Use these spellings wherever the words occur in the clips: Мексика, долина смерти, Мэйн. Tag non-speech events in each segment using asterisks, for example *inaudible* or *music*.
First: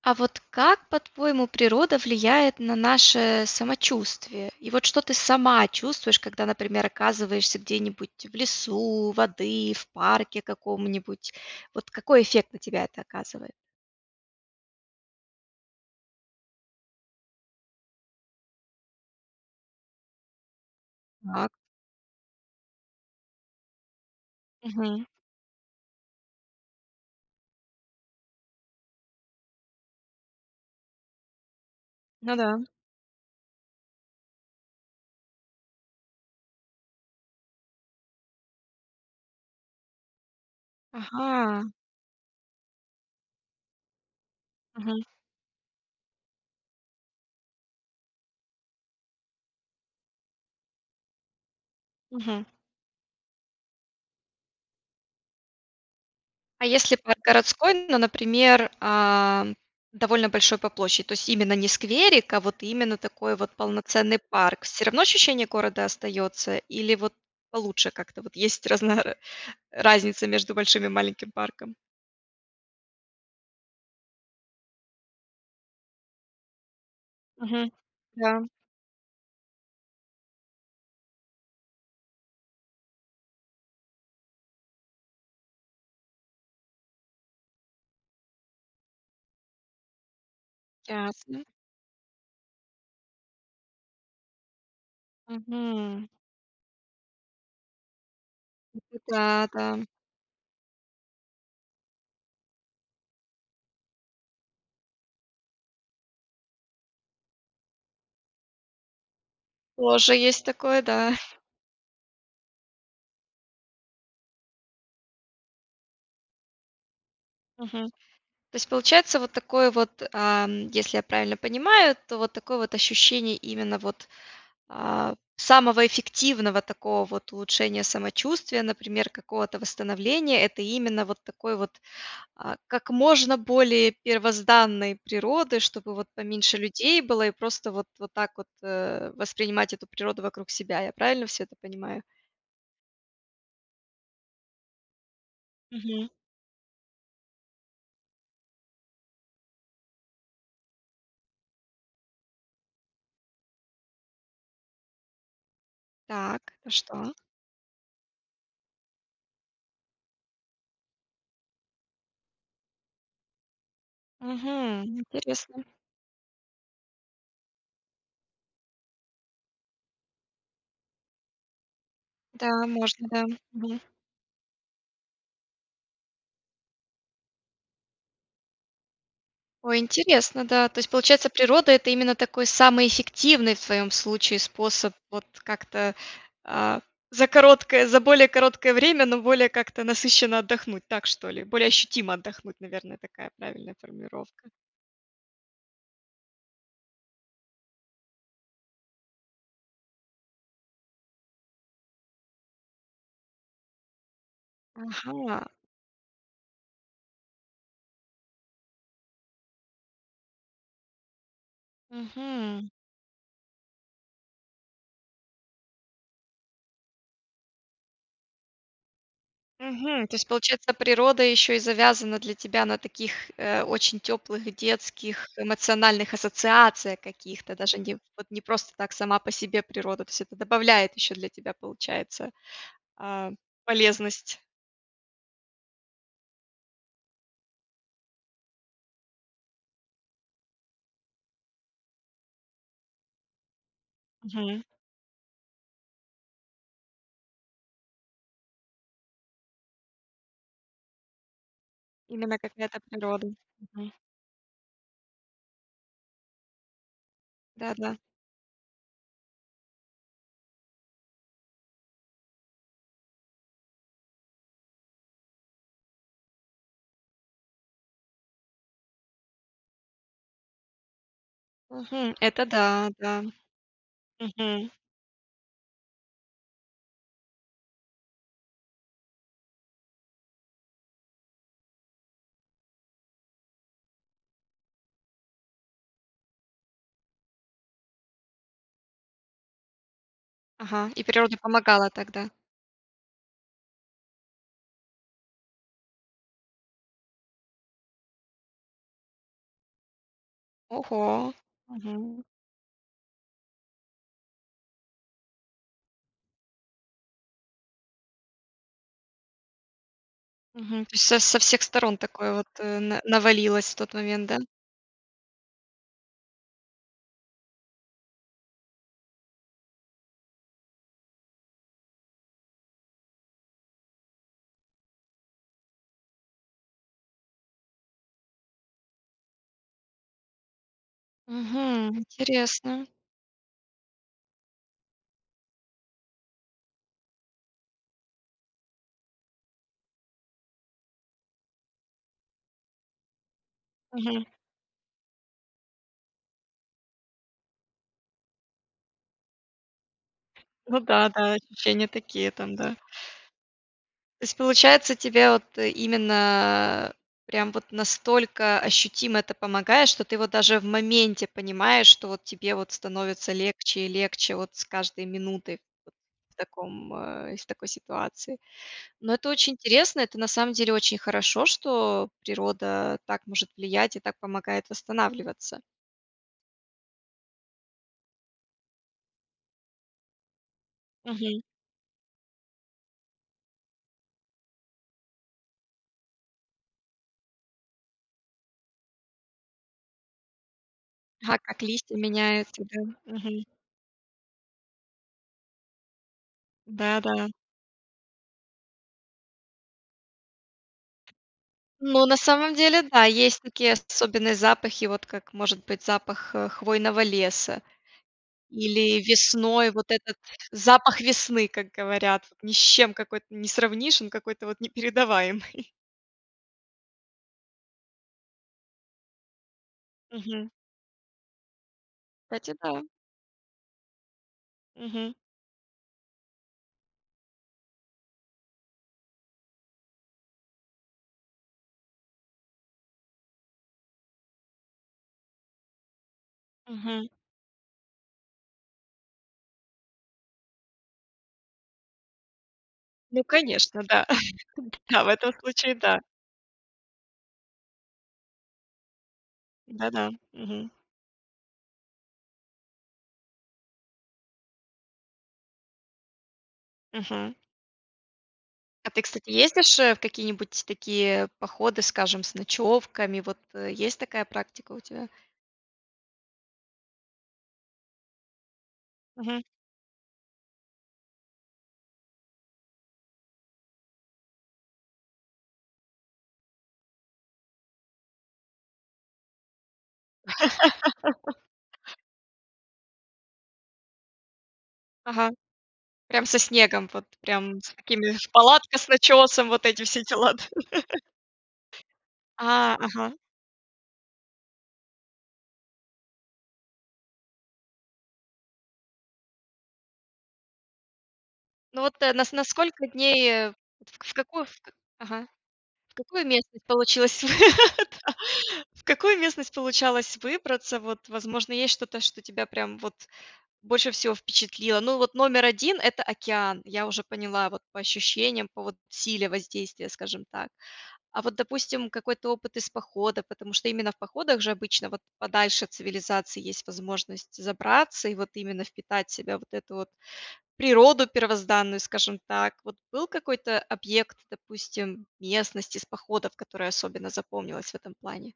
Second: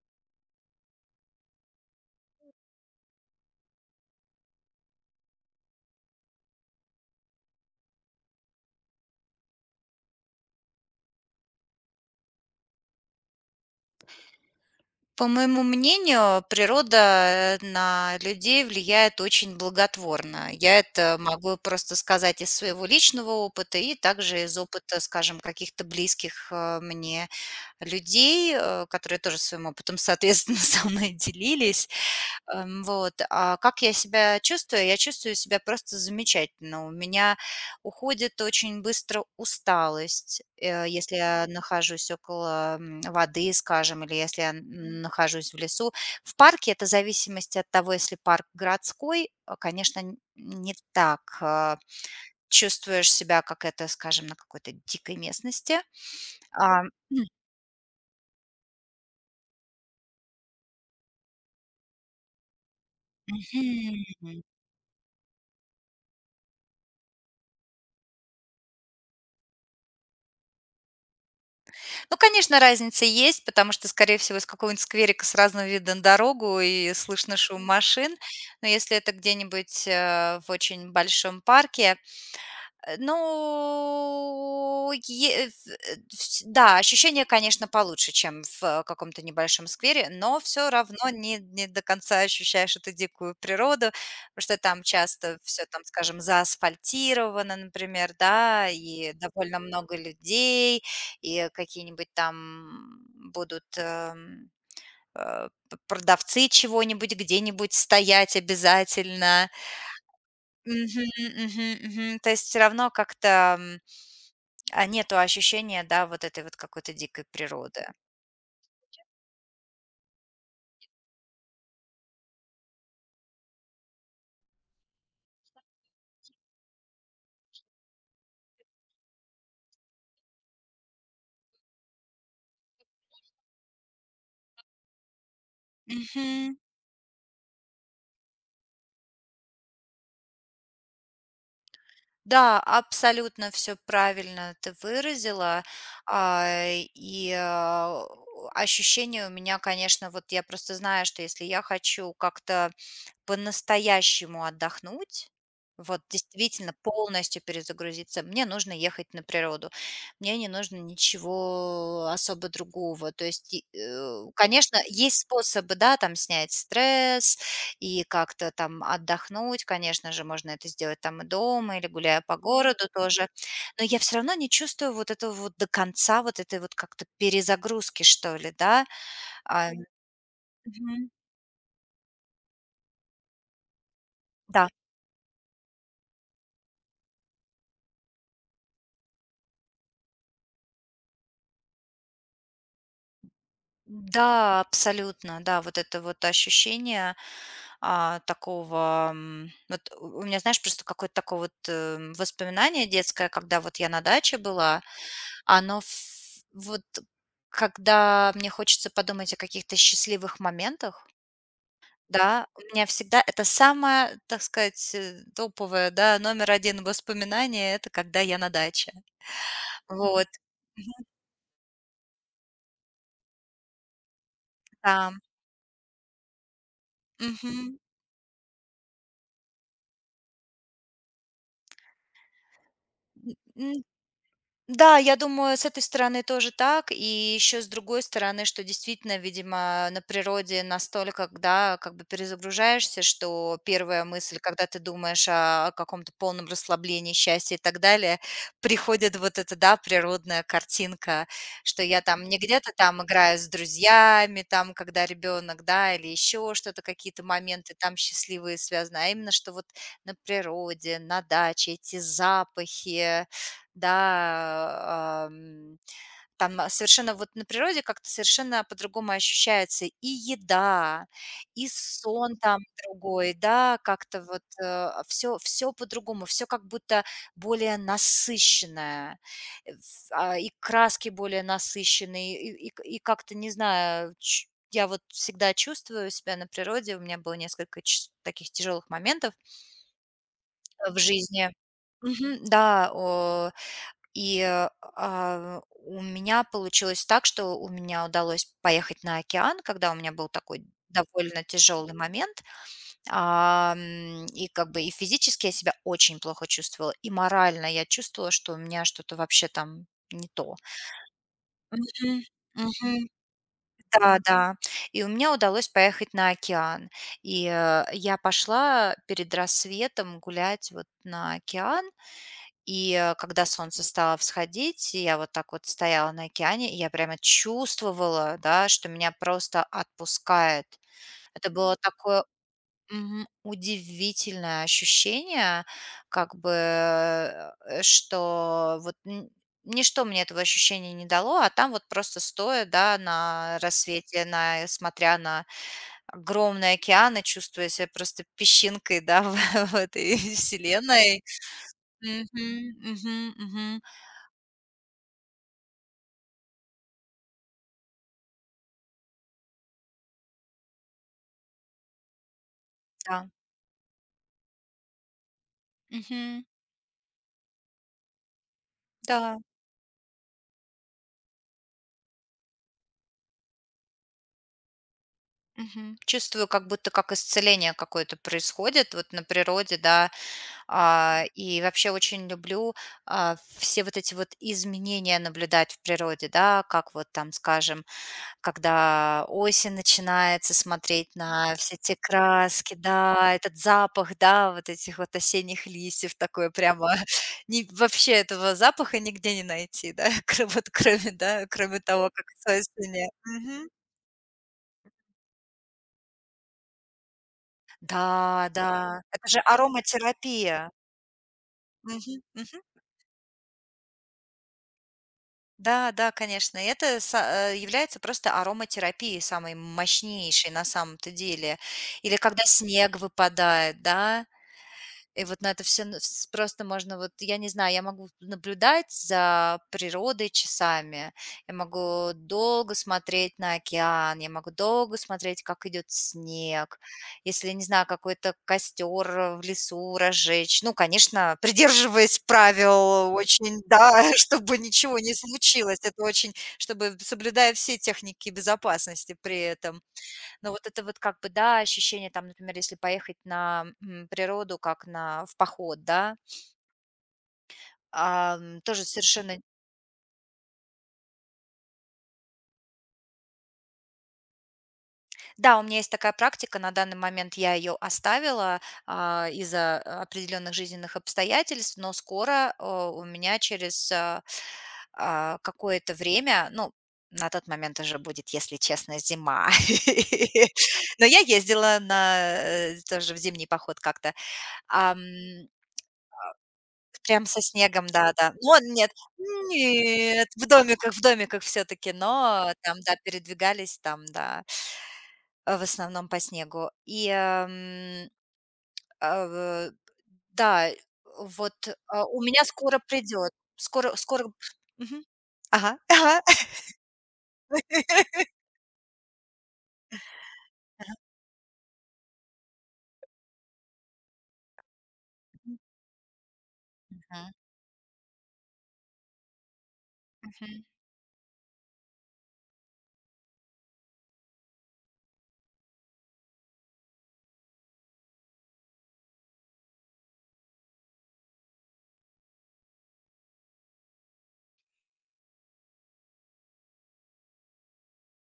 А вот как, по-твоему, природа влияет на наше самочувствие? И вот что ты сама чувствуешь, когда, например, оказываешься где-нибудь в лесу, воды, в парке каком-нибудь? Вот какой эффект на тебя это оказывает? По моему мнению, природа, на людей влияет очень благотворно. Я это Так. могу просто сказать из своего личного опыта и также из опыта, Мгм. скажем, каких-то близких, мне людей, которые тоже своим опытом, соответственно, *laughs* со мной делились. Ну да. Вот, а как я себя чувствую? Я чувствую себя просто замечательно. У меня уходит очень быстро усталость, если я Ага. нахожусь около воды, скажем, или если я Мгм. нахожусь в лесу. В парке это зависимость от того, если парк городской, конечно, не так Мгм. чувствуешь себя, как это, скажем, на какой-то дикой местности. А А, если парк городской, ну, например, довольно большой по площади, то есть именно не скверик, а вот именно такой вот полноценный *clears throat* парк, все равно ощущение города остается или вот получше как-то? Вот есть разно разница между большим и маленьким парком? Ну, конечно, разница есть, потому что, скорее всего, из какого-нибудь скверика сразу видно дорогу и слышно шум Мгм. машин. Да, Но если это где-нибудь в очень большом парке, Э, ну, е в э, вс да, ощущение, конечно, получше, чем в каком-то небольшом сквере, но все равно не ясно. не до конца ощущаешь эту дикую природу, потому что там часто все там, Мгм. скажем, заасфальтировано, например, да, и Да, довольно да. много людей, и какие-нибудь там будут, э, п продавцы чего-нибудь где-нибудь стоять обязательно. Тоже есть такое, Мгм, да. мгм, мгм. То есть все равно как-то, нету ощущения, да, вот этой вот какой-то дикой природы. Мгм. То есть получается вот такое вот, если я правильно понимаю, то вот такое вот ощущение именно вот самого эффективного такого вот улучшения самочувствия, например, какого-то восстановления, это именно вот такой вот как можно более первозданной природы, чтобы вот Мгм. поменьше людей было и просто вот, вот так вот воспринимать эту природу вокруг себя. Я правильно все это понимаю? Да, абсолютно все правильно ты выразила. Мгм. А, и, а, Ощущение у меня, конечно, вот я просто знаю, что если я хочу как-то по-настоящему отдохнуть, вот Так, это действительно что? полностью перезагрузиться, мне нужно ехать на природу. Мне не нужно ничего особо другого. То есть, конечно, Мгм, есть интересно. способы, да, там снять стресс и как-то там отдохнуть. Конечно же, можно это сделать там и дома, или гуляя по Да, городу можно, да. тоже. Мгм. Но я все равно не чувствую вот этого вот до конца, вот этой вот как-то перезагрузки, что ли, да. А, Ой, интересно, да. То есть, Мгм. получается, природа — это именно такой самый эффективный в твоем случае Да, способ вот как-то, а, за более короткое время, но более как-то насыщенно отдохнуть. Так, что ли? Более ощутимо отдохнуть, наверное, такая правильная формулировка. да, абсолютно, да, вот это вот ощущение такого, вот у меня, знаешь, просто какое-то такое вот воспоминание детское, когда вот я на даче была, Ага. оно вот, когда мне хочется подумать о каких-то счастливых моментах, да, у Мгм. меня всегда это самое, так сказать, топовое, да, номер один воспоминание, это когда я на даче. Мгм. То есть, Вот, получается, природа еще и завязана для тебя на таких, очень теплых там, детских эмоциональных ассоциациях каких-то, мгм. даже не вот не просто так сама по себе природа. То есть это добавляет еще для тебя, получается. А, М, полезность. Да, я думаю, с этой стороны тоже так. И еще с другой стороны, что действительно, видимо, на природе настолько, да, как бы перезагружаешься, что первая мысль, Мгм. когда ты думаешь о каком-то полном расслаблении, счастье и так далее, приходит вот эта, да, природная картинка, что я там не Именно где-то какая-то там природа. играю с Мгм. друзьями, там, когда ребенок, да, или еще что-то, какие-то моменты Да-да. там счастливые связаны, а именно, что вот на природе, на даче, эти запахи, да, там совершенно вот на природе как-то совершенно по-другому ощущается и еда, и Мгм. сон Это там да, да. другой, да, как-то вот Мгм. все по-другому, все как будто более насыщенное, и краски более насыщенные, и как-то, не знаю, я вот всегда чувствую себя на природе, у меня было несколько таких тяжелых моментов Ага. в И природа жизни. помогала тогда. Мгм, да, и, э, у меня получилось так, что у меня удалось поехать на океан, когда у меня был такой Ого. довольно тяжелый Мгм. момент. И как бы и физически я себя очень плохо чувствовала, и морально я чувствовала, что у меня что-то вообще там не то. Мгм. То есть со всех сторон Мгм. такое вот, на Мгм. навалилось в тот Да, момент, да? да. И у меня удалось поехать на океан. И, я пошла перед рассветом гулять вот на океан. И, когда солнце стало всходить, и я вот так вот стояла на океане, и я прямо чувствовала, да, что меня просто отпускает. Это было Мгм. такое Интересно. Удивительное ощущение, как бы, что вот ничто мне этого ощущения не дало, а там вот просто стоя, да, на рассвете, Мгм. Смотря на огромный океан и чувствуя себя просто песчинкой, да, *laughs* в этой Ну да, *laughs* вселенной. да, ощущения такие там, Мгм, да. мгм, мгм. То есть получается, тебе вот именно прям вот настолько ощутимо это помогает, что ты вот даже в моменте понимаешь, что вот тебе вот Да. становится легче и легче вот с каждой минутой вот в Мгм. таком, из такой ситуации. Но это Да. очень интересно, это на самом деле очень хорошо, что природа так может влиять и так помогает восстанавливаться. Мгм. Чувствую, как будто как исцеление какое-то происходит вот на природе, да. Мгм. И вообще очень люблю, все вот эти вот изменения наблюдать в природе, да, как вот там, скажем, когда осень начинается, смотреть А на как все те листья меняются, краски, да. да, Мгм. этот запах, да, вот этих вот осенних листьев, такое прямо *laughs* Да-да. не, вообще этого запаха нигде не найти, да, *laughs* вот кроме, да, кроме Ну, того, на как это самом деле, да, осеннее. есть такие особенные запахи, вот как может быть запах, хвойного леса Да, или да, это же весной вот этот ароматерапия. запах весны, как Мгм, говорят, вот ни с мгм. чем какой-то не сравнишь, он какой-то вот непередаваемый. Да, да, конечно. И это является просто ароматерапией самой Мгм. мощнейшей на самом-то деле. Или когда Кстати, да. снег выпадает, да? Мгм. И вот на это все н вс просто можно вот, я не знаю, я могу наблюдать за природой часами, я могу долго смотреть на океан, я могу долго смотреть, как идет снег, Мгм. если, не знаю, какой-то костер, в лесу разжечь. Ну, конечно, *laughs* придерживаясь правил Ну, очень, конечно, да. да, *laughs* чтобы *laughs* ничего Да, в не этом случае, случилось. да. Это очень чтобы, соблюдая все техники безопасности при этом. Да-да. Но вот Мгм. это вот как бы, да, ощущение там, например, если поехать на, природу, как на в поход, да, Мгм. Тоже А ты, кстати, совершенно. ездишь, в какие-нибудь такие походы, скажем, с ночевками? Вот, есть такая практика у тебя? Да, у меня есть такая практика, на данный момент я ее оставила, Мгм. из-за определенных жизненных обстоятельств, но скоро, у меня через, какое-то время, ну, на тот момент уже будет, если честно, зима. *laughs* Но я ездила на, тоже в зимний поход как-то. Ам. Ага. Прям со снегом, вот Прям со прям с снегом, такими ж да-да. Но палатка с нет, начесом, вот эти все нет, дела, да? В домиках все таки, но А, там, да, ага. передвигались там, да, в основном по снегу. И, э, да, вот, Ну вот, у нас меня на скоро сколько дней, придет, вот скоро в скоро какую в к Мгм. ага, Ага, в какую *laughs* местность получилось вы *laughs* да. В какую местность получалось выбраться? Вот, возможно, есть что-то, что тебя прям вот больше всего впечатлило? Ну вот номер один это океан. Я уже ага. поняла вот по ощущениям, по вот силе воздействия, скажем Мгм, так. мгм. А вот, допустим, какой-то опыт из похода, потому что именно в походах же обычно вот подальше от цивилизации есть возможность забраться и вот именно впитать в себя вот эту вот природу первозданную, скажем так. Вот был какой-то объект, допустим, местность из походов, которая особенно запомнилась в этом плане?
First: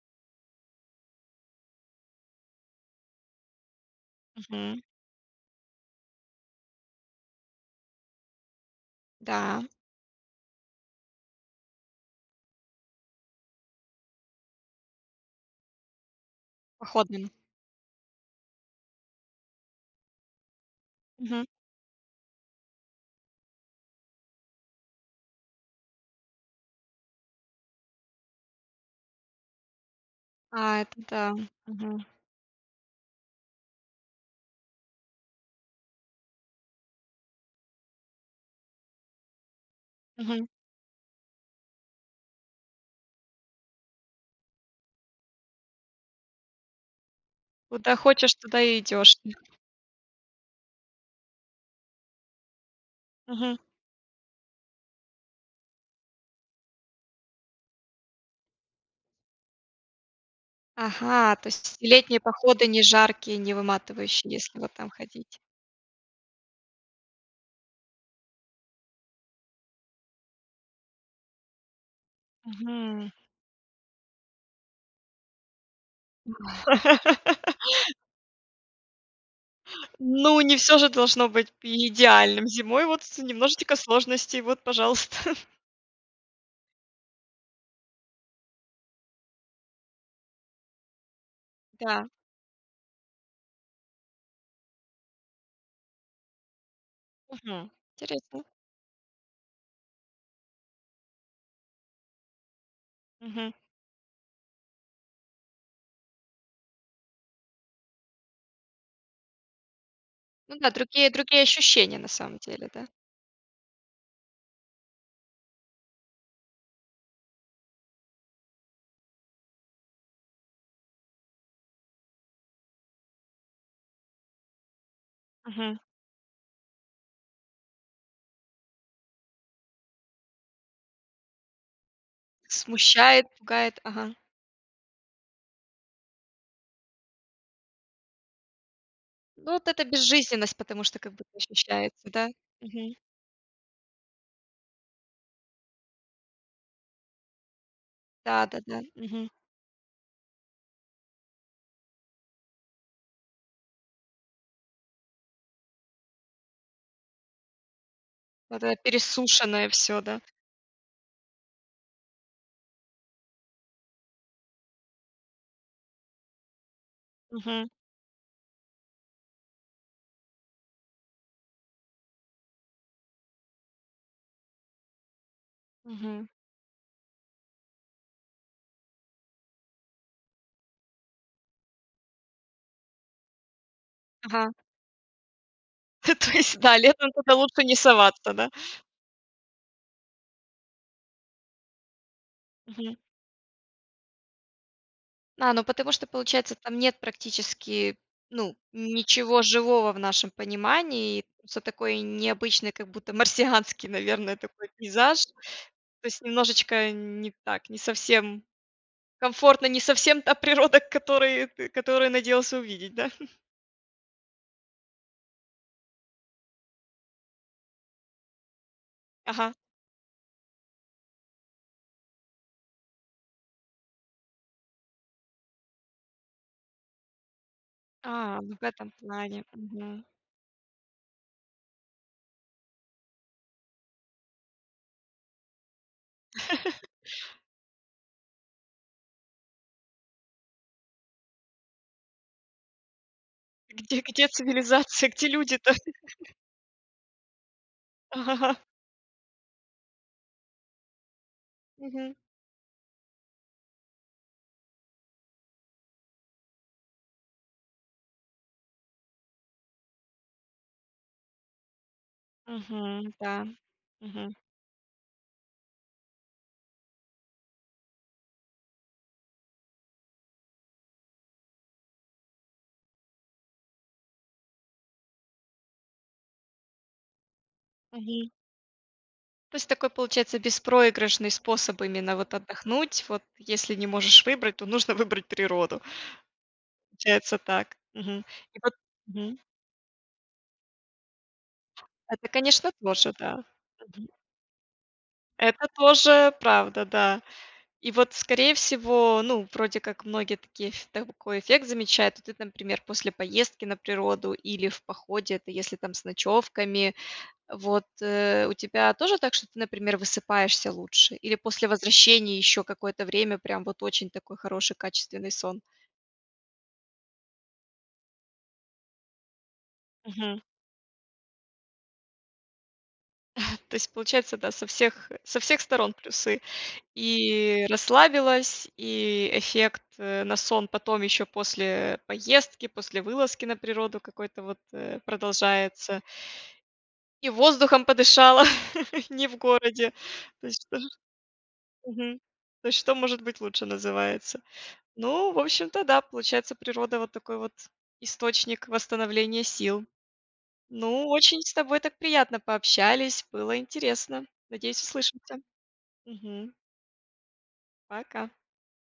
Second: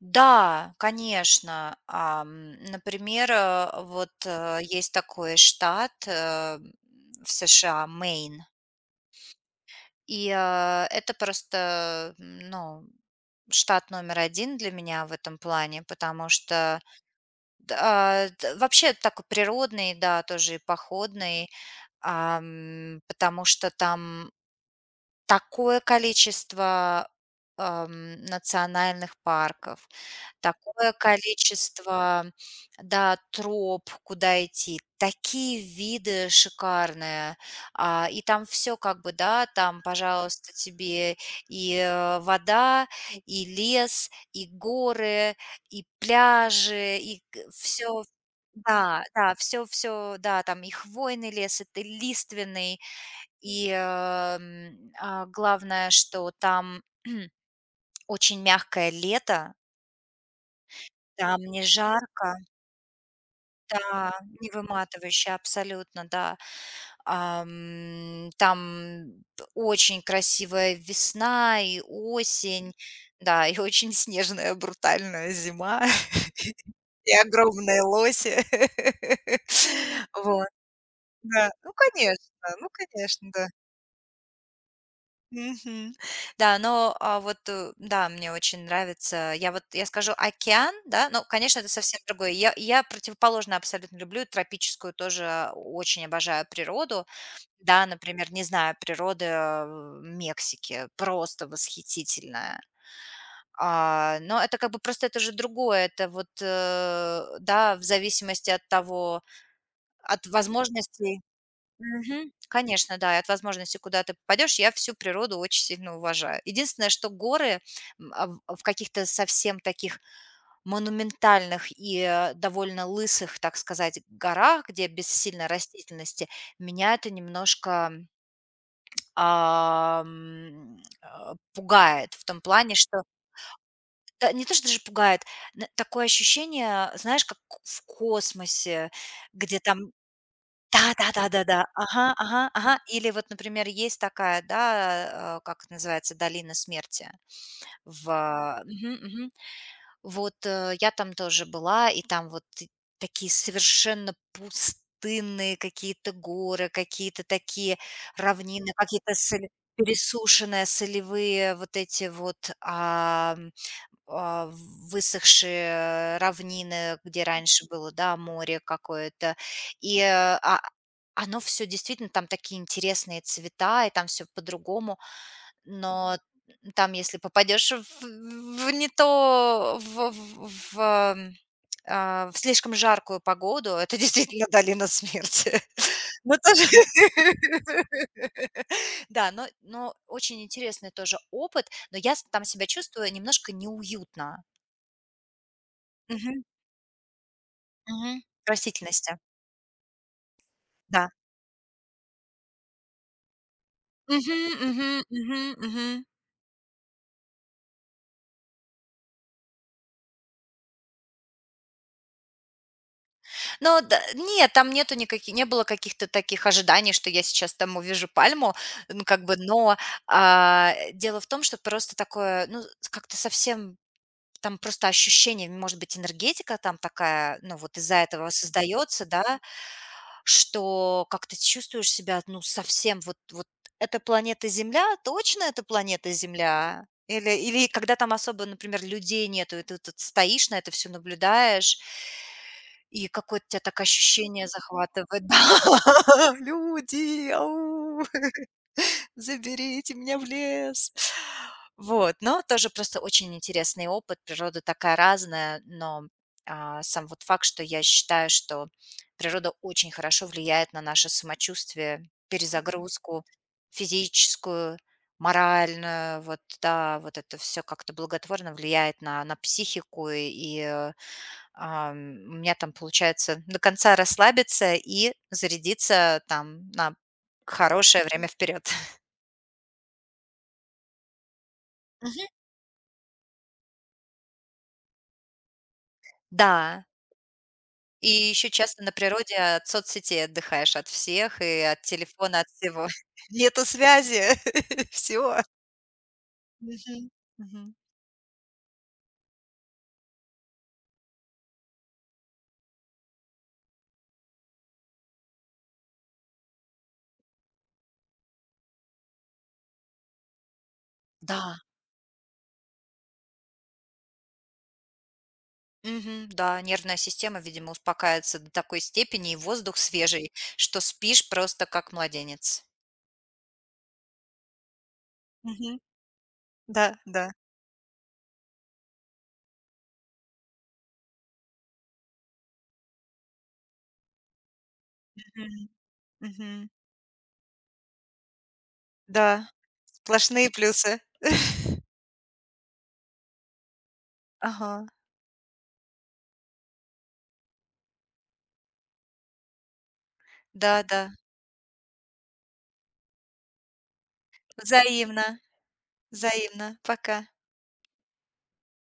Да, конечно. Например, вот, Мгм. есть такой штат, в США — Мэйн. Да, И, это просто, ну, штат номер один для меня в этом плане, потому что, походным. д а, д вообще такой природный, да, тоже и Мгм. походный, потому что там такое количество, национальных парков, А, такое это да. Мгм. количество, да, троп, куда идти, такие виды шикарные. И там все как бы, да, там, Мгм. пожалуйста, тебе и, вода, и лес, и горы, и пляжи, и Куда все. хочешь, туда и Да, идешь. да, все да, там и хвойный лес, и ты лиственный. Мгм. И, главное, что там *clears throat* очень мягкое лето, Ага, там то не есть летние жарко, походы не жаркие, не да, выматывающие, не если вот там выматывающе ходить. абсолютно, да. Там очень красивая весна и осень, Мгм. да, и очень снежная брутальная зима, *laughs* и *laughs* огромные лоси. *laughs* Ну, Вот, не все же должно да. быть идеальным. Ну, Зимой вот с конечно, да. немножечко сложностей. Вот, пожалуйста. *laughs* Мгм. Да, но, вот, да, мне очень нравится. Я скажу океан, да, но, конечно, это совсем Да. другое. Я противоположное абсолютно люблю, тропическую тоже очень обожаю природу. Мгм. Да, например, не Интересно. знаю, природа, Мексики просто восхитительная. Мгм. Но это как бы просто это же другое. Это вот, да, в зависимости от того, от Ну да, другие возможностей. другие ощущения на Мгм. самом деле, да? Конечно, да, и от возможности, куда ты попадешь, я всю природу очень сильно уважаю. Единственное, что горы в каких-то совсем таких монументальных и довольно лысых, так сказать, горах, где без сильной Мгм. растительности, меня это немножко пугает в том плане, что Смущает, пугает. Ага. да, не то, что даже пугает, такое ощущение, знаешь, как в космосе, Ну, где вот это там безжизненность, потому что как будто да-да-да-да-да. ощущается, Ага, да? ага, ага. Мгм. Или вот, например, есть такая, да, как это называется, долина смерти Да-да-да. мгм, Мгм. мгм. Вот, я там тоже была, и там вот т такие совершенно пустынные какие-то горы, какие-то такие Вот равнины, это какие-то соль пересушенное все, да? пересушенные солевые вот эти вот, а, высохшие равнины, где раньше Мгм. было, да, море какое-то. И а, оно все действительно, там такие интересные цвета, и там все по-другому. Но Мгм. там, если попадешь в не то, в, ам, а, в слишком жаркую погоду, это *laughs* действительно Ага. долина смерти. *laughs* *laughs* То Ну, есть, тоже... да, летом туда лучше не соваться, да? *laughs* Да, но очень интересный тоже опыт, но я с там себя чувствую немножко неуютно. А, ну потому что, Мгм, получается, там нет практически, мгм. ну, Растительности, ничего живого в нашем да. понимании. И всё такой необычный, как будто марсианский, *laughs* наверное, Мгм, такой мгм, пейзаж. мгм, мгм. То есть немножечко не так, не совсем комфортно, не совсем та природа, к которой ты которую надеялся увидеть, да? Но да нет, там нету никаки не было каких-то таких ожиданий, что я сейчас там увижу пальму, ну, как бы, Ага. но, дело в том, что просто такое, ну, как-то совсем. Там просто ощущение, может быть, энергетика там такая, ну, вот из-за этого А, ну в этом создается, да, плане. Мгм. что как-то чувствуешь себя, ну, совсем вот эта планета Земля? Точно это планета Земля? Или когда там особо, например, людей нету, и ты тут стоишь, на это все наблюдаешь и какое-то тя так Где где ощущение цивилизация, захватывает. где *laughs* люди-то? Да, люди, ау. *laughs* Ага. *laughs* Заберите меня в лес. Мгм. Вот, но тоже просто очень интересный опыт. Природа такая разная, но сам вот факт, что я считаю, что природа очень хорошо влияет на наше самочувствие, Мгм. перезагрузку Да. Мгм. физическую, моральную, вот, да, вот это все как-то благотворно влияет на психику, ам, у меня там получается до конца расслабиться и зарядиться там на хорошее время Мгм. вперед. То есть такой, получается, беспроигрышный способ именно Мгм. вот отдохнуть. Вот если не можешь выбрать, то нужно *laughs* выбрать природу. Да, Получается так. и Мгм. еще И вот. часто на природе Мгм. от соцсетей отдыхаешь от всех и от Это, телефона, от конечно, всего. тоже, *laughs* да. Нету Мгм. связи, *laughs* все. Это тоже правда, Мгм, да. мгм. И вот, скорее всего, ну, вроде как многие такие, такой эффект замечают. Вот ты, например, после поездки на природу или в походе, это если там с ночевками. Вот, у тебя тоже так, что ты, например, высыпаешься лучше? Или Да, после возвращения еще какое-то время прям вот очень такой хороший, качественный сон? мгм, да, нервная система, видимо, успокаивается до такой степени, и воздух свежий, Мгм. что спишь просто как младенец. То есть, получается, да, со всех Мгм. сторон плюсы. Да, да. И расслабилась, и эффект на сон потом еще после поездки, после вылазки на природу какой-то вот Мгм, продолжается. мгм. И воздухом подышала, *laughs* не в Да, городе. То сплошные есть, что, плюсы. *laughs* мгм. То есть, что может быть лучше называется. Ага, Ну, в общем-то, да, получается, природа вот такой вот источник восстановления сил. да-да. Ну, очень с тобой так приятно пообщались, было интересно. Надеюсь, услышимся. Взаимно, Мгм. взаимно. Пока. Пока.